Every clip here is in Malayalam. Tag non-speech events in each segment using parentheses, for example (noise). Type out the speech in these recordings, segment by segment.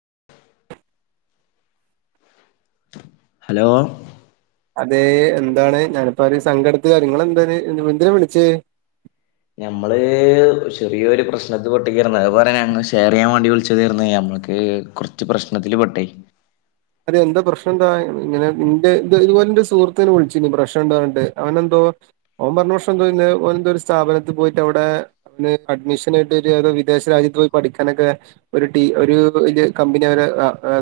(inaudible) ഹലോ അതെ എന്താണ് ഞാനിപ്പോ ഒരു സങ്കടത്തിലാ നിങ്ങൾ എന്താണ് എന്തിനാ വിളിച്ചേ ഞമ്മള് ചെറിയൊരു പ്രശ്നത്തിൽ പെട്ടിരിക്കുവാരുന്നു അത് പറയാനാ അങ്ങ് ഷെയർ ചെയ്യാൻ വേണ്ടി വിളിച്ചതാർന്ന് ഞമ്മക്ക് കുറച്ച് പ്രശ്നത്തില് പെട്ടേ ഇത് എന്താ പ്രശ്നം എന്താ ഇങ്ങനെ നിന്റെ ഇതുപോലെ എന്റെ സുഹൃത്ത് എന്നെ വിളിച്ചിരുന്നു പ്രശ്നം ഉണ്ടെന്ന് പറഞ്ഞിട്ട് അവനെന്തോ ഓൻ പറഞ്ഞ പ്രശനം എന്താ പറഞ്ഞെ ഓൻ എന്തോ ഒരു സ്ഥാപനത്തിൽ പോയിട്ട് അവിടെ അവന് അഡ്മിഷനായിട്ട് ഏതോ വിദേശ രാജ്യത്ത് പോയി പഠിക്കാനൊക്കെ ഒരു ടീം ഒരു വലിയ കമ്പനി അവരെ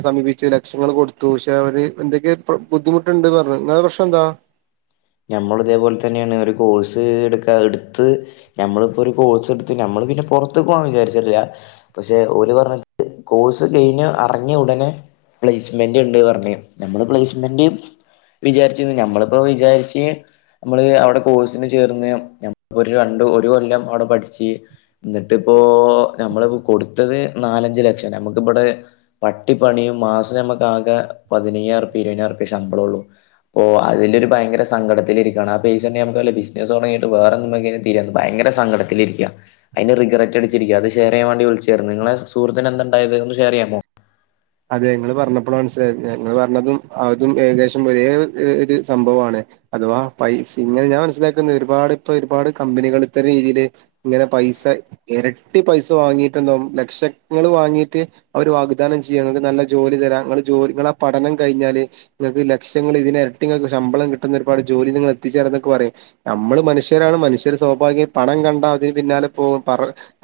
സമീപിച്ചു ലക്ഷങ്ങള് കൊടുത്തു പക്ഷെ അവര് എന്തൊക്കെയൊ ബുദ്ധിമുട്ടുണ്ടെന്ന് പറഞ്ഞു നിങ്ങടെ പ്രശ്നം എന്താ ഞമ്മൾ ഇതേപോലെ തന്നെയാണ് ഒരു കോഴ്സ് എടുക്കാ എടുത്ത് ഞമ്മളിപ്പോൊ ഒരു കോഴ്സ് എടുത്ത് നമ്മള് പിന്നെ പുറത്ത് പോവാൻ വിചാരിച്ചിട്ടില്ല പക്ഷെ ഓര് പറഞ്ഞ കോഴ്സ് കഴിഞ്ഞ ഇറങ്ങിയ ഉടനെ പ്ലേസ്മെന്റ് ഉണ്ട് പറഞ്ഞ് നമ്മള് പ്ലേസ്മെന്റ് വിചാരിച്ച് ഞമ്മളിപ്പോ വിചാരിച്ച നമ്മള് അവിടെ കോഴ്സിന് ചേർന്ന് ഒരു രണ്ട് ഒരു കൊല്ലം അവിടെ പഠിച്ച് എന്നിട്ടിപ്പോ നമ്മള് കൊടുത്തത് നാലഞ്ച് ലക്ഷം നമുക്കിവിടെ പട്ടിപ്പണിയും മാസം നമ്മുക്ക് ആകെ പതിനയ്യായിരം റുപ്പിയ ഇരുപതിനായിരം റുപ്പിയെ ശമ്പളം ഉള്ളു അപ്പോ അതിലൊരു ഭയങ്കര സങ്കടത്തിലിരിക്കാണ് ആ പൈസ ഉണ്ടെങ്കിൽ നമുക്ക് നല്ല ബിസിനസ് തുടങ്ങിയിട്ട് വേറെ എന്തെങ്കിലും തുടങ്ങീട്ട് ഭയങ്കര സങ്കടത്തിലിരിക്കുവാ അതിന്റെ റിഗ്രറ്റ് അടിച്ചിരിക്കുവാ അത് ഷെയറ് ചെയ്യാൻ വേണ്ടി വിളിച്ചതായിരുന്നു നിങ്ങളെ സുഹൃത്തിന് എന്താ ഉണ്ടായത് ഒന്ന് ഷെയർ ചെയ്യാമോ അതെ ഇങ്ങള് പറഞ്ഞപ്പോളാ മനസ്സിലായത് ഞങ്ങള് പറഞ്ഞതും അതും ഏകദേശം ഒരേ ഒരു സംഭവമാണ് അഥവാ പൈസ ഇങ്ങനെ ഞാൻ മനസ്സിലാക്കുന്ന ഒരുപാട് ഇപ്പോ ഒരുപാട് കമ്പനികൾ ഇത്തരം രീതിയില് ഇങ്ങനെ പൈസ ഇരട്ടി പൈസ വാങ്ങിയിട്ടുണ്ടാവും ലക്ഷങ്ങൾ വാങ്ങിയിട്ട് അവര് വാഗ്ദാനം നല്ല ജോലി തരാം ഇങ്ങടെ ജോലി ഇങ്ങടെ പഠനം കഴിഞ്ഞാല് ഇങ്ങക്ക് ലക്ഷങ്ങൾ ഇതില് ഇരട്ടി ഇങ്ങക്ക് ശമ്പളം കിട്ടുന്ന ഒരുപാട് ജോലി നിങ്ങള് എത്തിച്ചേരും എന്നൊക്കെ പറയും നമ്മള് മനുഷ്യരാണ് മനുഷ്യര് സ്വാഭാവികം പണം കണ്ടാ അതിന് പിന്നാലെ പോവും പറ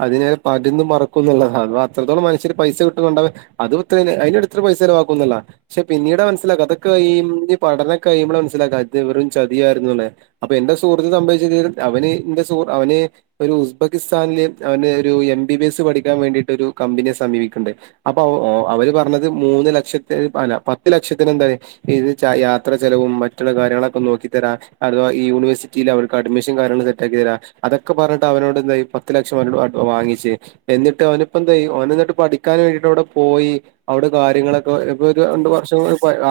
അതിന പരുന്തും പറക്കൂന്നുള്ളതാണ് അപ്പോ അത്രത്തോളം മനുഷ്യര് പൈസ കിട്ടൂന്നുണ്ടപ്പോ അത് (unintelligible) അതിന്റെ അടുത്തൊരു പൈസ ചിലവാക്കും ഒന്നൂല്ല പക്ഷെ പിന്നീടാ മനസ്സിലാക്കുക അതൊക്കെ ഈ പഠനം കഴിയുമ്പോളാ മനസിലാക്കാ അത് വെറും ചതിയായിരുന്നുന്നൊള്ളെ അപ്പൊ എന്റെ സുഹൃത്ത് സംഭവിച്ച അവന് എന്റെ സ അവന് ഒരു ഉസ്ബെക്കിസ്ഥാനില് അവന് ഒരു എം ബി ബി എസ് പഠിക്കാൻ വേണ്ടിട്ട് ഒരു കമ്പനിയെ സമീപിക്കുകയുണ്ടായി അ ഓ അവര് പറഞ്ഞത് മൂന്ന് ലക്ഷത്തിന് അല്ല പത്ത് ലക്ഷത്തിന് എന്തായ ഇത് യാത്ര ചെലവും മറ്റുള്ള കാര്യങ്ങളൊക്കെ നോക്കി തരാം അഥവാ ഈ യൂണിവേഴ്സിറ്റിൽ അവർക്ക് അഡ്മിഷൻ കാര്യങ്ങൾ സെറ്റാക്കി തരാം അതൊക്കെ പറഞ്ഞിട്ട് അവനോട് എന്തായി പത്ത് ലക്ഷം അവനോട് വാങ്ങിച്ച് എന്നിട്ട് അവനിപ്പ എന്തായി അവൻ എന്നിട്ട് പഠിക്കാൻ വേണ്ടിയിട്ടവിടെ പോയി അവിടെ കാര്യങ്ങളൊക്കെ ഇപ്പോ ഒരു രണ്ടു വർഷം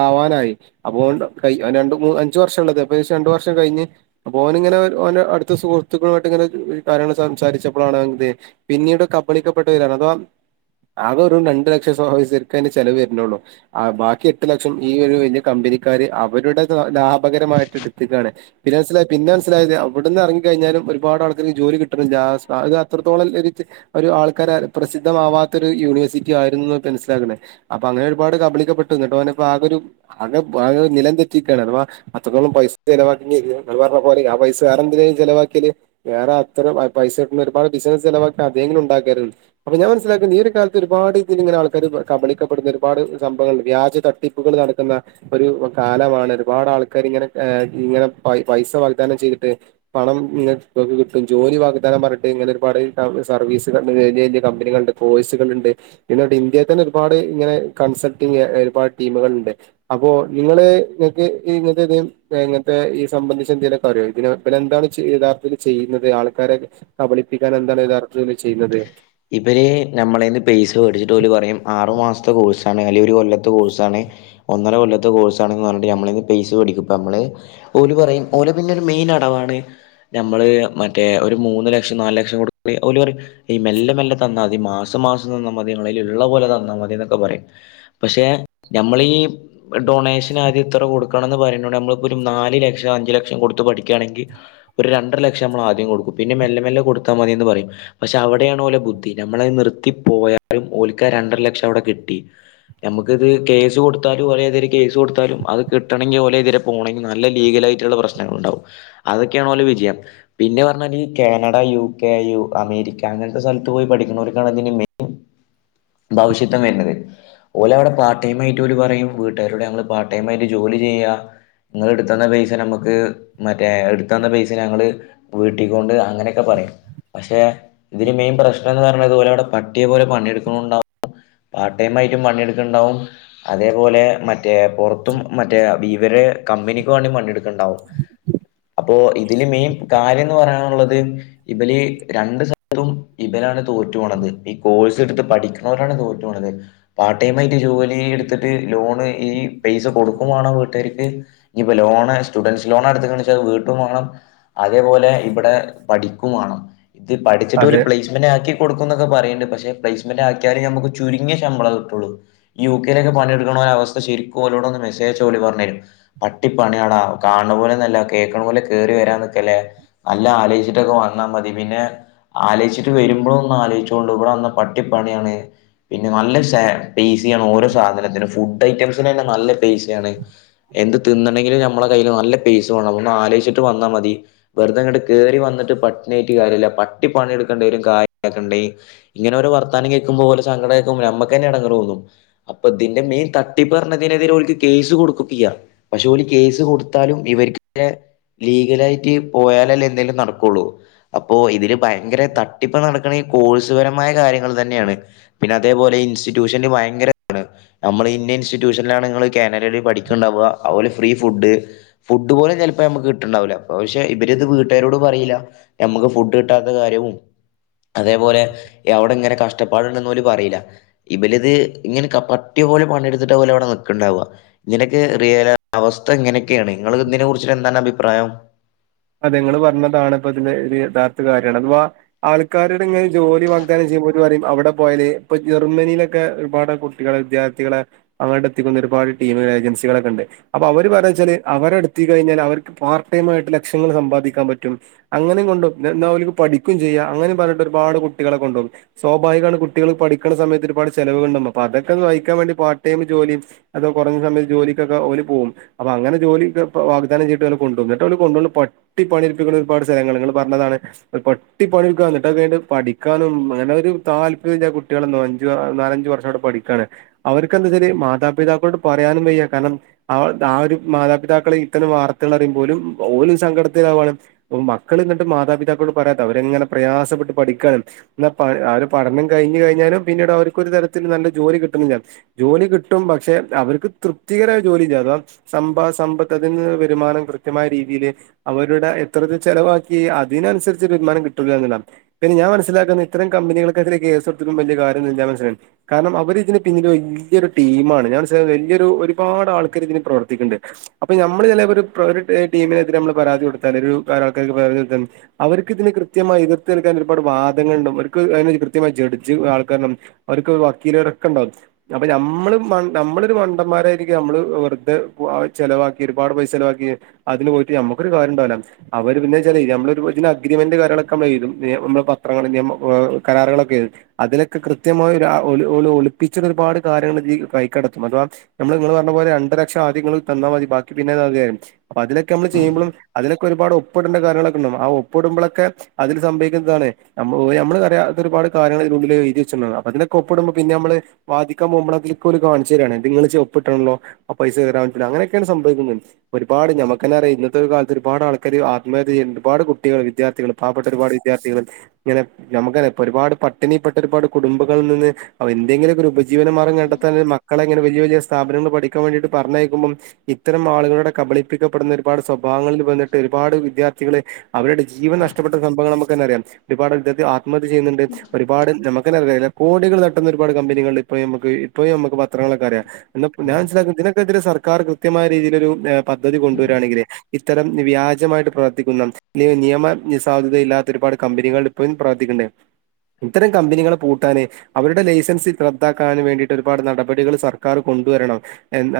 ആവാനായി അപ്പോ രണ്ട് മൂന്ന് അഞ്ചു വർഷം ഉള്ളത് അപ്പോ അതിന് ശേഷം രണ്ട് വർഷം കഴിഞ്ഞ് അപ്പൊ ഓൻ ഇങ്ങനെ ഓന് ഇങ്ങനെ അടുത്ത സുഹൃത്തുക്കളുമായിട്ട് ഇങ്ങനെ കാര്യങ്ങൾ സംസാരിച്ചപ്പോഴാണ് അറിഞ്ഞത് പിന്നീട് കബളിക്കപ്പെട്ടവരാണ് അത് ആകെ ഒരു (unintelligible) രണ്ട് ലക്ഷം ശെരിക്കും അതിന്റെ ചെലവ് വരുന്നുള്ളൂ ബാക്കി എട്ട് ലക്ഷം ഈ ഒരു വലിയ കമ്പനിക്കാർ അവരുടെ ലാഭകരമായിട്ട് എടുത്തിക്കയാണ് പിന്നെ മനസില പിന്നെ മനസ്സിലായത് അവിടുന്ന് ഇറങ്ങി കഴിഞ്ഞാലും ഒരുപാട് ആൾക്കാർക്ക് ജോലി കിട്ടണില്ല അത് അത്രത്തോളം ഒരു ആൾക്കാർ പ്രസിദ്ധമാവാത്ത ഒരു യൂണിവേഴ്സിറ്റി ആയിരുന്നെന്ന് മനസ്സിലാക്കുന്നേ അപ്പൊ അങ്ങനെ ഒരുപാട് കബളിക്കപ്പെട്ടു എന്നിട്ട് ഓന് ഇപ്പോ ആകെ ഒരു ആകെ ആകെ നിലം തെറ്റി നിൽക്കയാണ് അഥവാ അത്രോളം പൈസ ചിലവാക്കിയെന്ന് പറഞ്ഞ പോലെ ആ പൈസ വേറെ എന്തിനേലും ചിലവാക്കിയാല് വേറെ അത്രം പൈസ കിട്ടുന്ന ഒരുപാട് ബിസിനസ് ചിലവാക്കാം അതെങ്കിലും ഉണ്ടാക്കാരുന്നു അപ്പൊ ഞാൻ മനസ്സിലാക്കുന്നത് ഈ ഒരു കാലത്ത് ഒരു ഒരുപാട് ഇതിൽ ഇങ്ങനെ ആൾക്കാർ കബളിക്കപ്പെടുന്ന ഒരുപാട് സംഭങ്ങൾ വ്യാജ തട്ടിപ്പുകൾ നടക്കുന്ന ഒരു കാലമാണ് ഒരുപാട് ആൾക്കാർ ഇങ്ങനെ ഇങ്ങനെ പൈസ വാഗ്ദാനം ചെയ്തിട്ട് പണം ഇങ്ങനെ നിങ്ങൾക്ക് കിട്ടും ജോലി വാഗ്ദാനം പറഞ്ഞിട്ട് ഇങ്ങനെ ഒരുപാട് സർവീസ് കഴി കഴിഞ്ഞ കമ്പനികളുണ്ട് കോഴ്സുകളുണ്ട് ഇന്ത്യയിൽ തന്നെ ഒരുപാട് ഇങ്ങനെ കൺസൾട്ടിങ് ഒരുപാട് ടീമുകളുണ്ട് അപ്പോ നിങ്ങള് നിങ്ങൾക്ക് ഇങ്ങനത്തെ ഇ ഇങ്ങനത്തെ ഈ സംബന്ധിച്ച് എന്തേലുമൊക്കെ അറിയാമോ ഇതിന് ഇതിനെന്താണ് യഥാർത്ഥത്തില് ചെയ്യുന്നത് ആൾക്കാരെ കബളിപ്പിക്കാൻ എന്താണ് യഥാർ ഇവര് നമ്മടേന്ന് പൈ സാ മേടിച്ചിട്ട് ഓല് പറയും ആറു മാസത്തെ കോഴ്സാണ് അല്ലെങ്കിൽ ഒരു കൊല്ലത്തെ കോഴ്സാണ് ഒന്നര കൊല്ലത്തെ കോഴ്സാണെന്ന് പറഞ്ഞിട്ട് നമ്മടെ കൈയിൽ നിന്ന് പൈസ മേടിക്കും നമ്മള് ഓല് പറയും ഓല് പിന്നെ ഒരു മെയിൻ അടവാണ് നമ്മള് മറ്റേ ഒരു മൂന്ന് ലക്ഷം നാലു ലക്ഷം കൊടുത്ത് കഴിഞ്ഞാൽ ഓല് പറയും ഈ മെല്ലെ മെല്ലെ തന്നാ മതി മാസം മാസം തന്നാൽ മതി നിങ്ങടെ കയ്യിൽ ഉള്ള പോലെ തന്നാൽ മതി എന്നൊക്കെ പറയും പക്ഷെ നമ്മൾ ഈ ഡൊണേഷൻ ആദ്യം ഇത്ര കൊടുക്കണോന്ന് പറയുന്നകൊണ്ട് നമ്മളിപ്പോ ഒരു നാല് ലക്ഷം അഞ്ചു ലക്ഷം കൊടുത്ത പഠിക്കുകയാണെങ്കിൽ ഒരു രണ്ടര ലക്ഷം നമ്മൾ ആദ്യം കൊടുക്കും പിന്നെ മെല്ലെ മെല്ലെ കൊടുത്താൽ മതീന്ന് പറയും പക്ഷെ അവിടെയാണ് ഓലെ ബുദ്ധി നമ്മളത് നിർത്തി പോയാലും ഓലിക്കാ രണ്ടര ലക്ഷം അവിടെ കിട്ടി നമുക്കിത് കേസ് കൊടുത്താലും ഓരേ ഇതിരെ കേസ് കൊടുത്താലും അത് കിട്ടണമെങ്കിൽ ഓലേ എതിരെ പോകണെങ്കിൽ നല്ല ലീഗലായിയിട്ടുള്ള പ്രശ്നങ്ങൾ ഉണ്ടാവും അതൊക്കെയാണ് ഓലെ വിജയം പിന്നെ പറഞ്ഞാൽ ഈ Canada U K U America അങ്ങനത്തെ സ്ഥലത്ത് പോയി പഠിക്കുന്നവർക്കാണ് അതിന്റെ മെയിൻ ഭവിഷ്യത്തം വരുന്നത് ഓല് അവിടെ പാർട്ട് ടൈമായിട്ട് ഓല് പറയും വീട്ടുകാരോട് ഞങ്ങൾ പാർട്ട് ടൈമായിട്ട് ജോലി ചെയ്യുവാ നിങ്ങൾ എടുത്ത് തന്ന പൈസ നമുക്ക് മറ്റേ എടുത്ത് തന്ന പൈസ ഞങ്ങള് വീട്ടിക്കൊണ്ട് അങ്ങനൊക്കെ പറയും പക്ഷെ ഇതില് മെയിൻ പ്രശ്നം എന്ന് പറഞ്ഞതുപോലെ ഇവിടെ പട്ടിയെ പോലെ പണിയെടുക്കുന്നുണ്ടാവും പാർട്ട്‌ ടൈമായിട്ടും പണിയെടുക്കുന്നുണ്ടാവും അതേപോലെ മറ്റേ പുറത്തും മറ്റേ ഇവരെ കമ്പനിക്ക് വേണ്ടി പണിയെടുക്കും ഉണ്ടാവും അപ്പ അപ്പോ ഇതില് മെയിൻ കാര്യംന്ന് പറയാന്ള്ളത് ഇബല് രണ്ട് സ തും ഇവരാണ് തോറ്റു പോണത് ഈ കോഴ്സ് എടുത്ത് പഠിക്ക്ണോലാണ് തോറ്റ് പോണത് പാർട്ട് ടൈം ആയിട്ട് ജോലി എട്ത്തിട്ട് ലോണ് ഈ പൈസ കൊടുക്കും വാണം വീട്ടാര്ക്ക് ഇഞ്ഞിപ്പോ ലോണ് സ്റ്റുഡന്റ്സ് ലോണാടുത്ത്ക്ക്ണ്ച്ചാ അത് വീട്ടും വാണം അതേപോലെ ഇവിടെ പഠിക്കുംവേണം ത് പഠിച്ചട്ട് അതെ ഓല് പ്ലേസ്മെന്റാക്കി കൊടുക്കുംന്നൊക്കെ പറയ്ണ്ട് പക്ഷെ പ്ലേസ്മെന്റ് ആക്കിയാലേ നമുക്ക് ചുരുങ്ങിയ ശമ്പളം കിട്ടുള്ളൂ ഈ യുകെയിലൊക്കെ പണിയെട്ക്ക്ണാേരെ അവസ്ഥ ശരിക്കും ഓലോടന്ന് മെസേജയച്ചാ ഓല് പറഞ്ഞതരും പട്ടിപ്പണിയാട കാണ് ണ പോലൊന്നുല്ല കേൾക്കണ പോലെ കേറി വരാന്നിക്കെല്ലെ നല്ലാം ആലോചിച്ചിട്ടൊക്കെ വന്നാൽ മതി പിന്നെ ആലോചിച്ചിട്ട് വരുമ്പോ ഒന്ന് ആലോയ്ച്ചോണ്ടു ഇവിടെ വന്ന പട്ടിപ്പണിയാണ് പിന്നെ നല്ല സാ പെയ്സിയാണ് ഓരോ സാധനത്തിനും ഫുഡ് ഐറ്റംസിനന്നെ നല്ല പെയ്സാണ് എന്ത് തിന്നണെങ്കിലും നമ്മളെ കയ്യില് നല്ല പെയ്സമാണം ഒന്ന് ആലോയ്ചിട്ട് വന്നാൽ മതി വെറുതെ ഇട്ട് കേറി വന്നിട്ട് പട്ട്ണിയിറ്റ് കാര്യല്ല പ ട്ടി പണിെടുക്കണ്ടെരും കായ് (unintelligible) ക്കണ്ടേ ഇങ്ങനെ ഓരേ വർത്താനം കേക്കുമ്പോ ഓലെ സങ്കടം കേക്കുമ്പോ ഞമ്മക്കന്നെ എടങ്ങേറോന്നും അപ്പതിന്റെ മെയിൻ തട്ടിപ്പ്ർഞ്ഞതിനെതിരെ ഓൽക്ക് കേസ് കൊട്ക്കൊക്കെയ്യാ പക്ഷെ ഓല് കേസ് കൊടുത്താലും ഇവർക്ക് ലീഗലായിട്ട് പോയാലല്ലേ എന്തേലും നടക്കാെള്ളൂ അപ്പോ ഇതില് ഭയങ്കര തട്ടിപ്പ് നടക്കണ ഈ കോഴ്സ് പരമായ കാര്യങ്ങൾ തന്നെയാണ് പിന്നെ അതേപോലെ ഇൻസ്റ്റിറ്റ്യൂഷൻല് ഭയങ്കര (unintelligible) ണ് നമ്മള് ഇന്ത്യ ഇൻസ്റ്റിറ്റ്യൂഷൻലാണ് ങ്ങള് കാനഡയില് പഠിക്ക്ണ്ടാവ അഓലെ ഫ്രീ ഫുഡ് ഫുഡ് പോലും ചെൽപ്പ ഞമക്ക് കിട്ടുണ്ടാവ്ല്ല പക്ഷെ ഇവരിത് വീട്ടുകാരോട് പറയില്ല ഞമക്ക് ഫുഡ് ട്ടാത്ത കാര്യവും അതേപോലെ അവിടെങ്ങനെ കഷ്ടപ്പാടുണ്ടന്ന് ഓല് പറീല ഇവല്ത് ഇങ്ങനെ പട്ട്യാേലെ പണിയെടുത്തിട്ട ഓലവ്ടെ നിക്ക്ണ്ടാവ ഇങ്ങനൊക്കെ റിയ അവസ്ഥങ്ങനൊക്കെയാണ് ങ്ങള് ഇതിനെ കുറിച്ചെന്താണ് അഭിപ്രായം അതേ ങ്ങള് പറഞ്ഞതാണ് ഇപ്പ ഇതിന്റെ യഥാർത്ഥ കാര്യമാണ് അഥവാ ആൾക്കാരോട്ങ്ങനെ ജോലി വാഗ്ദാനം ചെയ്യുമ്പോൾ ഓല് പറയും അവിടെ പോയല് ഇപ്പ ജർമ്മനിയിലൊക്കെ ഒരുപാട് കുട്ടികള് വിദ്യാർത്ഥികള് അങ്ങട്ട് എത്തിക്കുന്ന ഒരുപാട് ടീമ് ഏജൻസികളൊക്കെണ്ട് അപ്പൊ അവര് പറയന്നെച്ചാല് അവരെട്ത്തി കഴിഞ്ഞാല് അവർക്ക് പാർട് ടൈം ആയിട്ട് ലക്ഷങ്ങൾ സമ്പാദിക്കാൻ പറ്റും അങ്ങനെ കൊണ്ടും ന്നാൽ ഓൽക്ക് പഠിക്കും ചെയ്യാം അങ്ങനെ പറഞ്ഞ്ട്ട് ഒരുപാട് കുട്ടികളെ കൊണ്ടുപോകും സ്വാഭാവികമാണ് കുട്ടികൾ പഠിക്ക്ണമയത്ത് ഒരുപാട് ചെലവ്ണ്ടാവും അതൊക്കെന്ന് വഹിക്കാൻ വേണ്ടി പാർട്ട്ടൈം ജോലിം അത് കുറഞ്ഞ സമയത്ത് ജോലിക്കക്കെ ഓല് പോവും അപ്പോ അങ്ങനെ ജോലി വാഗ്ദാനം ചെയ്ട്ട് അവരെ കൊണ്ടോകും ന്നട്ട ഓല് കൊണ്ടാേ പട്ടി പണിട്പ്പിക്കുന്ന ഒരുപാട് സ്ഥലങ്ങള് ങ്ങള് പറഞ്ഞതാണ് പട്ടി പണിടുക്ക ന്നിട്ട യ്ഞ്ഞിട് പഠിക്കാനും അങ്ങനെ ഒരു താല്പര്യ കുട്ടികളന്നോ അഞ്ച് ആ നാലഞ്ചു വർഷവ്ടെ പഠിക്കാണ് അവർക്ക് എന്താച്ചരി മാതാപിതാക്കളോട് പറയാനും വയ്യ കാരണം ആ ആ ഒരു മാതാപിതാക്കളെ ഇത്തരം വാർത്തകൾ അറിയുമ്പോലും ഓല് സങ്കടത്തിലാവകാണ് മക്കൾ എന്നിട്ട് മാതാപിതാക്കോട് പറയാത്ത അവരെങ്ങനെ പ്രയാസപ്പെട്ട് പഠിക്കാണ് ന്നാ പ ആ ഒര പഠനം കഴിഞ്ഞു കഴിഞ്ഞാലും പിന്നീട് അവർക്കാെരു തരത്തിൽ നല്ല ജോലി കിട്ടണം ജോലി കിട്ടും പക്ഷെ അവർക്ക് തൃപ്തികരമായ ജോലി അഥവാ സമ്പ സമ്പത്ത്തി വരുമാനം കൃത്യമായ രീതിയില് അവരുടെ എത്ര ചെലവാക്കി അതിനനുസരിച്ച് ഒരുരുമാനം കിട്ടുല്ലന്നുള്ളാണ് പിന്നെ ഞാൻ മനസ്സിലാക്കുന്ന ഇത്തരം കമ്പനികൾക്കെതിരെ കേസെട്ത്തിട്ടും വല്യ കാര്യാെന്നുല്ല മനസ്സിലായ്ണ് കാരണം അവരിതിന് പിന്നില് വല്യാെ ടീമാണ് ഞാൻ മനസ്സില വലിയൊരു ഒരുപാട് ആൾക്കാർ ഇതിന് പ്രവർത്തിക്ക്ണ്ട് അപ്പൊ ഞമ്മള് ചെലേപ്പൊര് ടീമിനെതിരെ മ്മള് പരാതി കൊടുത്താൽ ഒരു നാല്ൾക്കായ്ക്ക് പരാതി കൊടുത്താൽ അവർക്ക് ഇതിന് കൃത്യമായി എതിർത്ത് നൽക്കാൻ ഒരുപാട് വാദങ്ങുണ്ടാവും അവർക്ക് അതി കൃത്യമായ ജഡ്ജ് ആൾക്കാരുണ്ടും അവർക്ക് വക്കീലരൊക്കെ ഉണ്ടാവും അപ്പൊ നമ്മള് നമ്മളൊ ഒരു മണ്ടന്മാരായിരിക്കും നമ്മള് വെർതെ ചെലവാക്കി ഒരുപാട് പൈസ ചെലവാക്കി അതിന് പോയിട്ട് മ്മക്ക് ഒര് കാര്യംണ്ടാവൂല അവര് പിന്നെച്ചാല് നമ്മള ഇ അഗ്രമെന്റ് കാര്യങ്ങളൊക്കെ നമ്മളെയ്തും എ മ്മള് പത്രങ്ങളിയ കരാറുകളൊക്കെ അതിലൊക്കെ കൃത്യമായി ഓല് ഒളിപ്പിച്ച ഒരുപാട് കാര്യങ്ങള് ഇതീല് കൈക്കടത്തും അഥവാ നമ്മള് ങ്ങള്പറഞ്ഞ പോലെ രണ്ട് ലക്ഷം ആദ്യങ്ങള് തന്നാ മതി ബാക്കി പിന്നെ അ അലൊക്കെ മ്മള് ചെയ്യുമ്പളും അതിലൊക്കെ ഒരുപാട് ഒപ്പിടേണ്ട കാര്യങ്ങളക്കെണ്ടാവും ആ ഒപ്പിടുമ്പളൊക്കെ അതില് സംഭവിക്കുന്നതിതാണ് നമ്മള് അറിയാത്ത ഒരുപാട് കാര്യങ്ങൾതിനുള്ളിൽ എഴുതിച്ച് അതിനൊക്കെ ഒപ്പിടുമ്പോ പിന്നെ നമ്മള് വാദിക്കാൻ പോകുമ്പോളൊക്കെ തൊക്കോല് കാണിച്ചെരാണ് ഇത്ങ്ങള്ച്ച് ഒപ്പിട്ടാണല്ലോ ആ പൈസ (unintelligible) അങ്ങനെയൊക്കെയാണ് സംഭവിക്കുന്നത് ഒരുപാട് ഞമ്മക്കന്നെ അറിയ ഒരു കാലത്ത് ഒരുപാട് ആൾക്കാര് ആത്മഹത്യ ചെയ്യ ഒരുപാട് കുട്ടികള് വിദ്യാർത്ഥികള് പാവപ്പെട്ട ഒരുപാട് വിദ്യാർത്ഥികള് ഇങ്ങനെ നമു (unintelligible) ഒരുപാട് പട്ടിണിപ്പെട്ട ഒരുപാട് കുടുംബങ്ങള് നിന്ന് എന്തെങ്കിലുക്കെരു ഉ പജീവനമാർഗം കണ്ടെത്താൻ മക്കളെ അങ്ങനെ വലിയ വല്യ സ്ഥാപനങ്ങൾ പഠിക്കാൻ വേണ്ടിട്ട് പറഞ്ഞയക്കുമ്പം ഇത്തരം ആളുകളുടെ കബ്ളിപ്പിക്കപ്പെടുന്ന ഒരുപാട് സ്വ വിഭാഗങ്ങളിൽ വന്നിട്ട് ഒരുപാ വിദ്യാർത്ഥികള് അവര്ടെ ജീവൻ നഷ്ടപ്പെട്ട സംഭവങ്ങള് നമക്കന്നെ അറിയാം ഒരുപാട് വിദ്യാർത ആ ത്മഹത്യ ചെയ്യ്ന്ന്ണ്ട് ഒരുപാട് ഞമ (unintelligible) കോടികള് തട്ടുന്ന ഒരുപാട് കമ്പനികൾണ്ട് ഇപ്പോ ഞമ്മക്ക് ഇപ്പോ ഞമ്മക്ക് പ ത്രങ്ങളക്കറിയ ന്താ ഞാൻ മനസിലാക് ഇതിനെക്കെതിരെ സർ സർക്കാർ കൃത്യമായ രീതിയിലൊരു പദ്ധതി കൊണ്ടുവരാണെങ്കില് ഇത്തരം വ്യാജമായിട്ട് പ്രവർത്തിക്കുന്ന അല്ലേൽ നിയമ നി സാധ്യതയില്ലാത്ത ഒരുപാട് കമ്പനികൾ ഇപ്പോഴും പ്രവർത്തിക്ക്ണ്ട് ഇത്തരം കമ്പനികളെ പൂട്ടാന് അവരുടെ ലൈസൻസ് റദ്ദാക്കാന് വേണ്ടിട്ട് ഒരുപാട് നടപടികള് സർക്കാർ കൊണ്ടുവരണം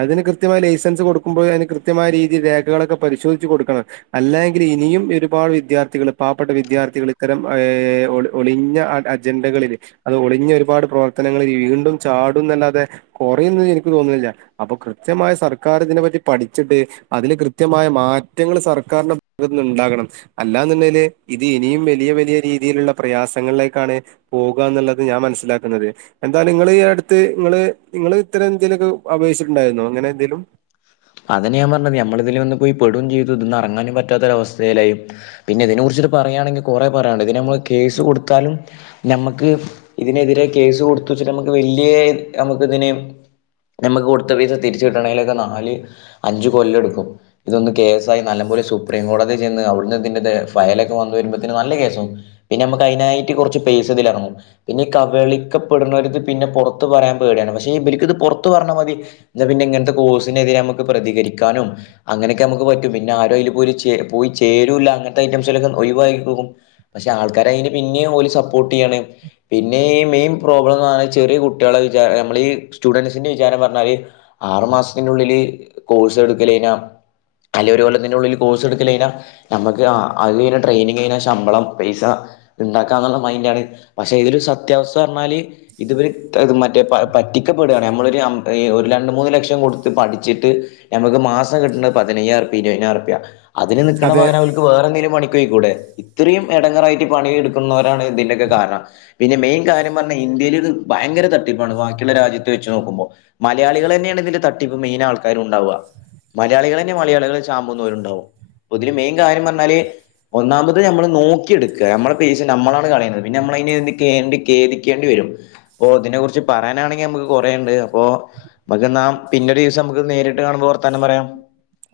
അതിന് കൃത്യമായ ലൈസൻസ് കൊടുക്കുമ്പോഴും അതിന് കൃത്യമായ രീതി രേഖകളൊക്കെ പരിശോധിച്ച് കൊടുക്കണം അല്ലായെങ്കിൽ ഇനിയും ഒരുപാട് വിദ്യാർത്ഥികള് പാവപ്പെട്ട വിദ്യാർത്ഥികള് ഇത്തരം ഏ ഒ ഒളിഞ്ഞ അജണ്ടകളില് അത് ഒളിഞ്ഞ ഒരുപാട് പ്രവർത്തനങ്ങളിൽ വീണ്ടും ചാടുംന്നല്ലാതെ കാെറയുംന്ന് എനിക്ക് തോന്ന്ണില്ല അപ്പൊ കൃത്യമായ സർക്കാർ ഇതിനെ പറ്റി പഠിച്ചിട്ട് അതില് കൃ കൃത്യമായ മാറ്റങ്ങള് സർക്കാരിന്റെ (unintelligible) ത്ത്ന്ന്ണ്ടാകണം അല്ലാന്ന്ണ്ടേല് ഇത് ഇനിയും വെലിയ വെലിയ രീതിയില്ള്ള പ്രയാസങ്ങളിലേക്കാണ് പോവുകന്ന്ള്ളത് ഞാൻ മനസ്സിലാക്ക്ണത് എന്താ നിങ്ങള് ഈ അട്ത്ത് ങ്ങള് ങ്ങള് ഇത്തരം ന്തെലാെക്കെ അപേക്ഷിച്ചിട്ടുണ്ടായിരുന്നാേ ങ്ങനെ എന്തേലും അതന്നെ ഞാൻ പറഞ്ഞത് നമ്മള് ഇതിൽ വന്ന് പോയി പെടും ചെയ്തു ഇത്ന്ന് എറങ്ങാനും പറ്റാത്താെരവസ്ഥയിലായും പിന്നെ ഇതിനെ കുറിച്ചിട്ട് പറയാണെങ്കിൽ കൊറേ പറ്യാൻണ്ട് ഇതിനമ്മള് കേസ് കൊട്ത്താലും ഞമ്മക്ക് ഇതിനെതിരെ കേസ് കൊടുത്തുച്ച്ട്ട് നമുക്ക് വല്യേ ഞമക്ക് ഇതിന് നമുക്ക് കൊടുത്ത പൈസ തിരിച്ചു കിട്ടണമേലൊക്കെ നാം നാല് അഞ്ച് കൊല്ലെട്ക്കും ഇതൊന്ന് കേസായി നല്ലം പോലെ സുപ്രീം കോടതി ചെന്ന് അവിടുന്ന് ഇതി ഫയലൊക്കെ വന്ന വരുമ്പോത്ത്ന് നല്ല കേസാകും പിന്നെ ഞമക്ക് അയ്നായിട്ട് കൊറച്ച് പെയ്സതിലെർങ്ങും പിന്നെ കവളിക്കപ്പെടുന്നര്ത് പിന്നെ പൊറത്ത് പറയാൻ പേടിയാണ് പക്ഷേ ഈ ഇബൽക്ക്ത് പൊർത്ത് പറഞ്ഞ മതി ന്നാ പിന്നെങ്ങൻത്തെ കോസ് തിരെ ഞമക്ക് പ്രതികരിക്കാനും അങ്ങനൊക്കെ നമുക്ക് പറ്റും പിന്നെ ആരും അയ്‌ല് പോയി ചേരൂല്ല അങ്ങൻത്തെ ഐറ്റംസൊക്കെ ഒഴിവായി പോകും പക്ഷെ ആൾക്കരയ്ന് പിന്നിം ഓല് സപ്പോർട്ട് ചെയ്യാണ് പിന്നെ ഈ മെയിൻ പ്രോബ്ലം ന്ന് പറഞ്ഞാ ചെറ്യേ കുട്ട്യേള് നമ്മളീ സ്റ്റുഡന്സിന്റെ വിചാരം പറഞ്ഞാല് ആറുമാസ ത്തിനുള്ളിൽ കോഴ്സ് എടുക്കലയ്ഞ്ഞാ അല്ലെ ഒര കൊല്ലത്തിന്റെള്ളില് കോഴ്സ് എടുക്കലെയ്ന നമക്ക് അത് കഴിഞ്ഞ ട്രെനിങ് കഴിഞ്ഞാ ശമ്പളം പൈസ ഇണ്ടാക്കാ ന്ന്ള്ള മൈൻഡാണ് പക്ഷെ ഇതിലെ സത്യാവസ്ഥർഞ്ഞാല് ഇതുവര് മറ്റേ പ പറ്റിക്കപ്പെടാണ് നമ്മളൊര് ഹം (unintelligible) രണ്ട് മൂന്ന് ലക്ഷം കൊട് ത്ത് പഠിച്ചിട്ട് ഞമ്മക്ക് മാസം കിട്ട്ണെ പതിനയ്യായിർപ്യ ഇരുപതിനായിർപ്യ അതിന് നിൽക്ക്ണ അതെ പകരം ഓൽക്ക് വേറെന്തേലും പണി പൊയ്ക്കൂടെ ഇത്രയും എടങ്ങേറായിട്ട് പണിയെടുക്കുന്നവരാണ് ഇതിന്റെക്കെ കാരണം പിന്നെ മെയിൻ കാര്യം പറഞ്ഞാ ഇന്ത്യേലിത് ഭയങ്കരതാ ട്ടിപ്പാണ് ബാക്കിള്ള രാജ്യ (unintelligible) വെച്ച് നോക്കുമ്പോ മലയാളികളെന്നേണ് ഇതിന്റെ ത ട്ടിപ്പ് മെയിനാൾക്കാര്ണ്ടാവുക മലയാളികളെന്നെ മലയാളികളെ ചാമ്പുന്നവരുണ്ടാവും ഇതില് മെയിൻ കാര്യം പർഞ്ഞാല് ഒന്നാമത് നമ്മള് നോക്കിയെട്ക്ക നമ്മളെ പേശ നമ്മളാണ് കളയുന്നത് പിന്നെ നമ്മള യ്ന് വേണ്ടി കോണ്ടി കേദിക്കേണ്ടി വരും അപ്പോ അതിനെ കുറിച്ച് പറയാനാണെങ്കി നമുക്ക് കുറേണ്ട് അപ്പൊ അമ്മക്ക് ന പിന്നൊരീസം നമുക്ക് നേരിട്ട് കാണുമ്പോ വർത്താനം പറയാം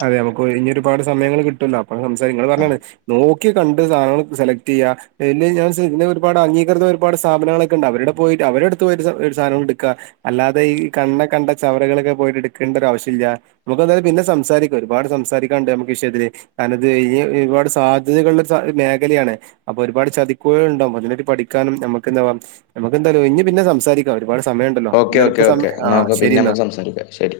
അതെ നമുക്കൊഴിഞ്ഞൊരുപാട് സമയങ്ങള് കിട്ടോ ല്ലോ (unintelligible) സംസാര ഇങ്ങള് ആ പർഞ്ഞാണ് നോ ക്കി കണ്ട് സാധനങ്ങള് സെലക്റ്റെയ്യാ പിന്നെ (unintelligible) പിന്നൊരുപാട് അംഗീകൃത ഒരുപാട് സ്ഥാപനങ്ങളൊക്കെണ്ട് അവരുടെ പോയിട്ട് അവരെ അടുത്ത് പോയിട്ട് സാധനങ്ങളെട്ക അല്ലാതെ ഈ കണ്ണ കണ്ട ചവറുകളൊക്കെ പോയിട്ട് എട്ക്കേണ്ട ഒരുവശ്യല്ല നമുക്കെന്തായാലും പിന്നെ സംസാരി ഒരുപാട് സംസാരിക്കാണ്ട് നമുക്ക് ഈവിഷയത്തില് കാരാനത് ഇനി ഒരുപാട് സാധ്യതകളുള്ള മേഖലയാണ് അപ്പൊ ഒരുപാട് ചതിക്കുഴികളുണ്ടാവും അതിനേ പറ്റി പഠിക്കാനും നമുക്ക് എന്താവാ നമുക്ക് എന്താലോ ഇഞ് പിന്നെ സംസാരിക്കാ ഓക്കെ ഓക്കേ ഓക്കെ നോക്ക ശരി പിന്നെ എന്നാ. നമുക്ക് സംസാരിക്ക ശെരി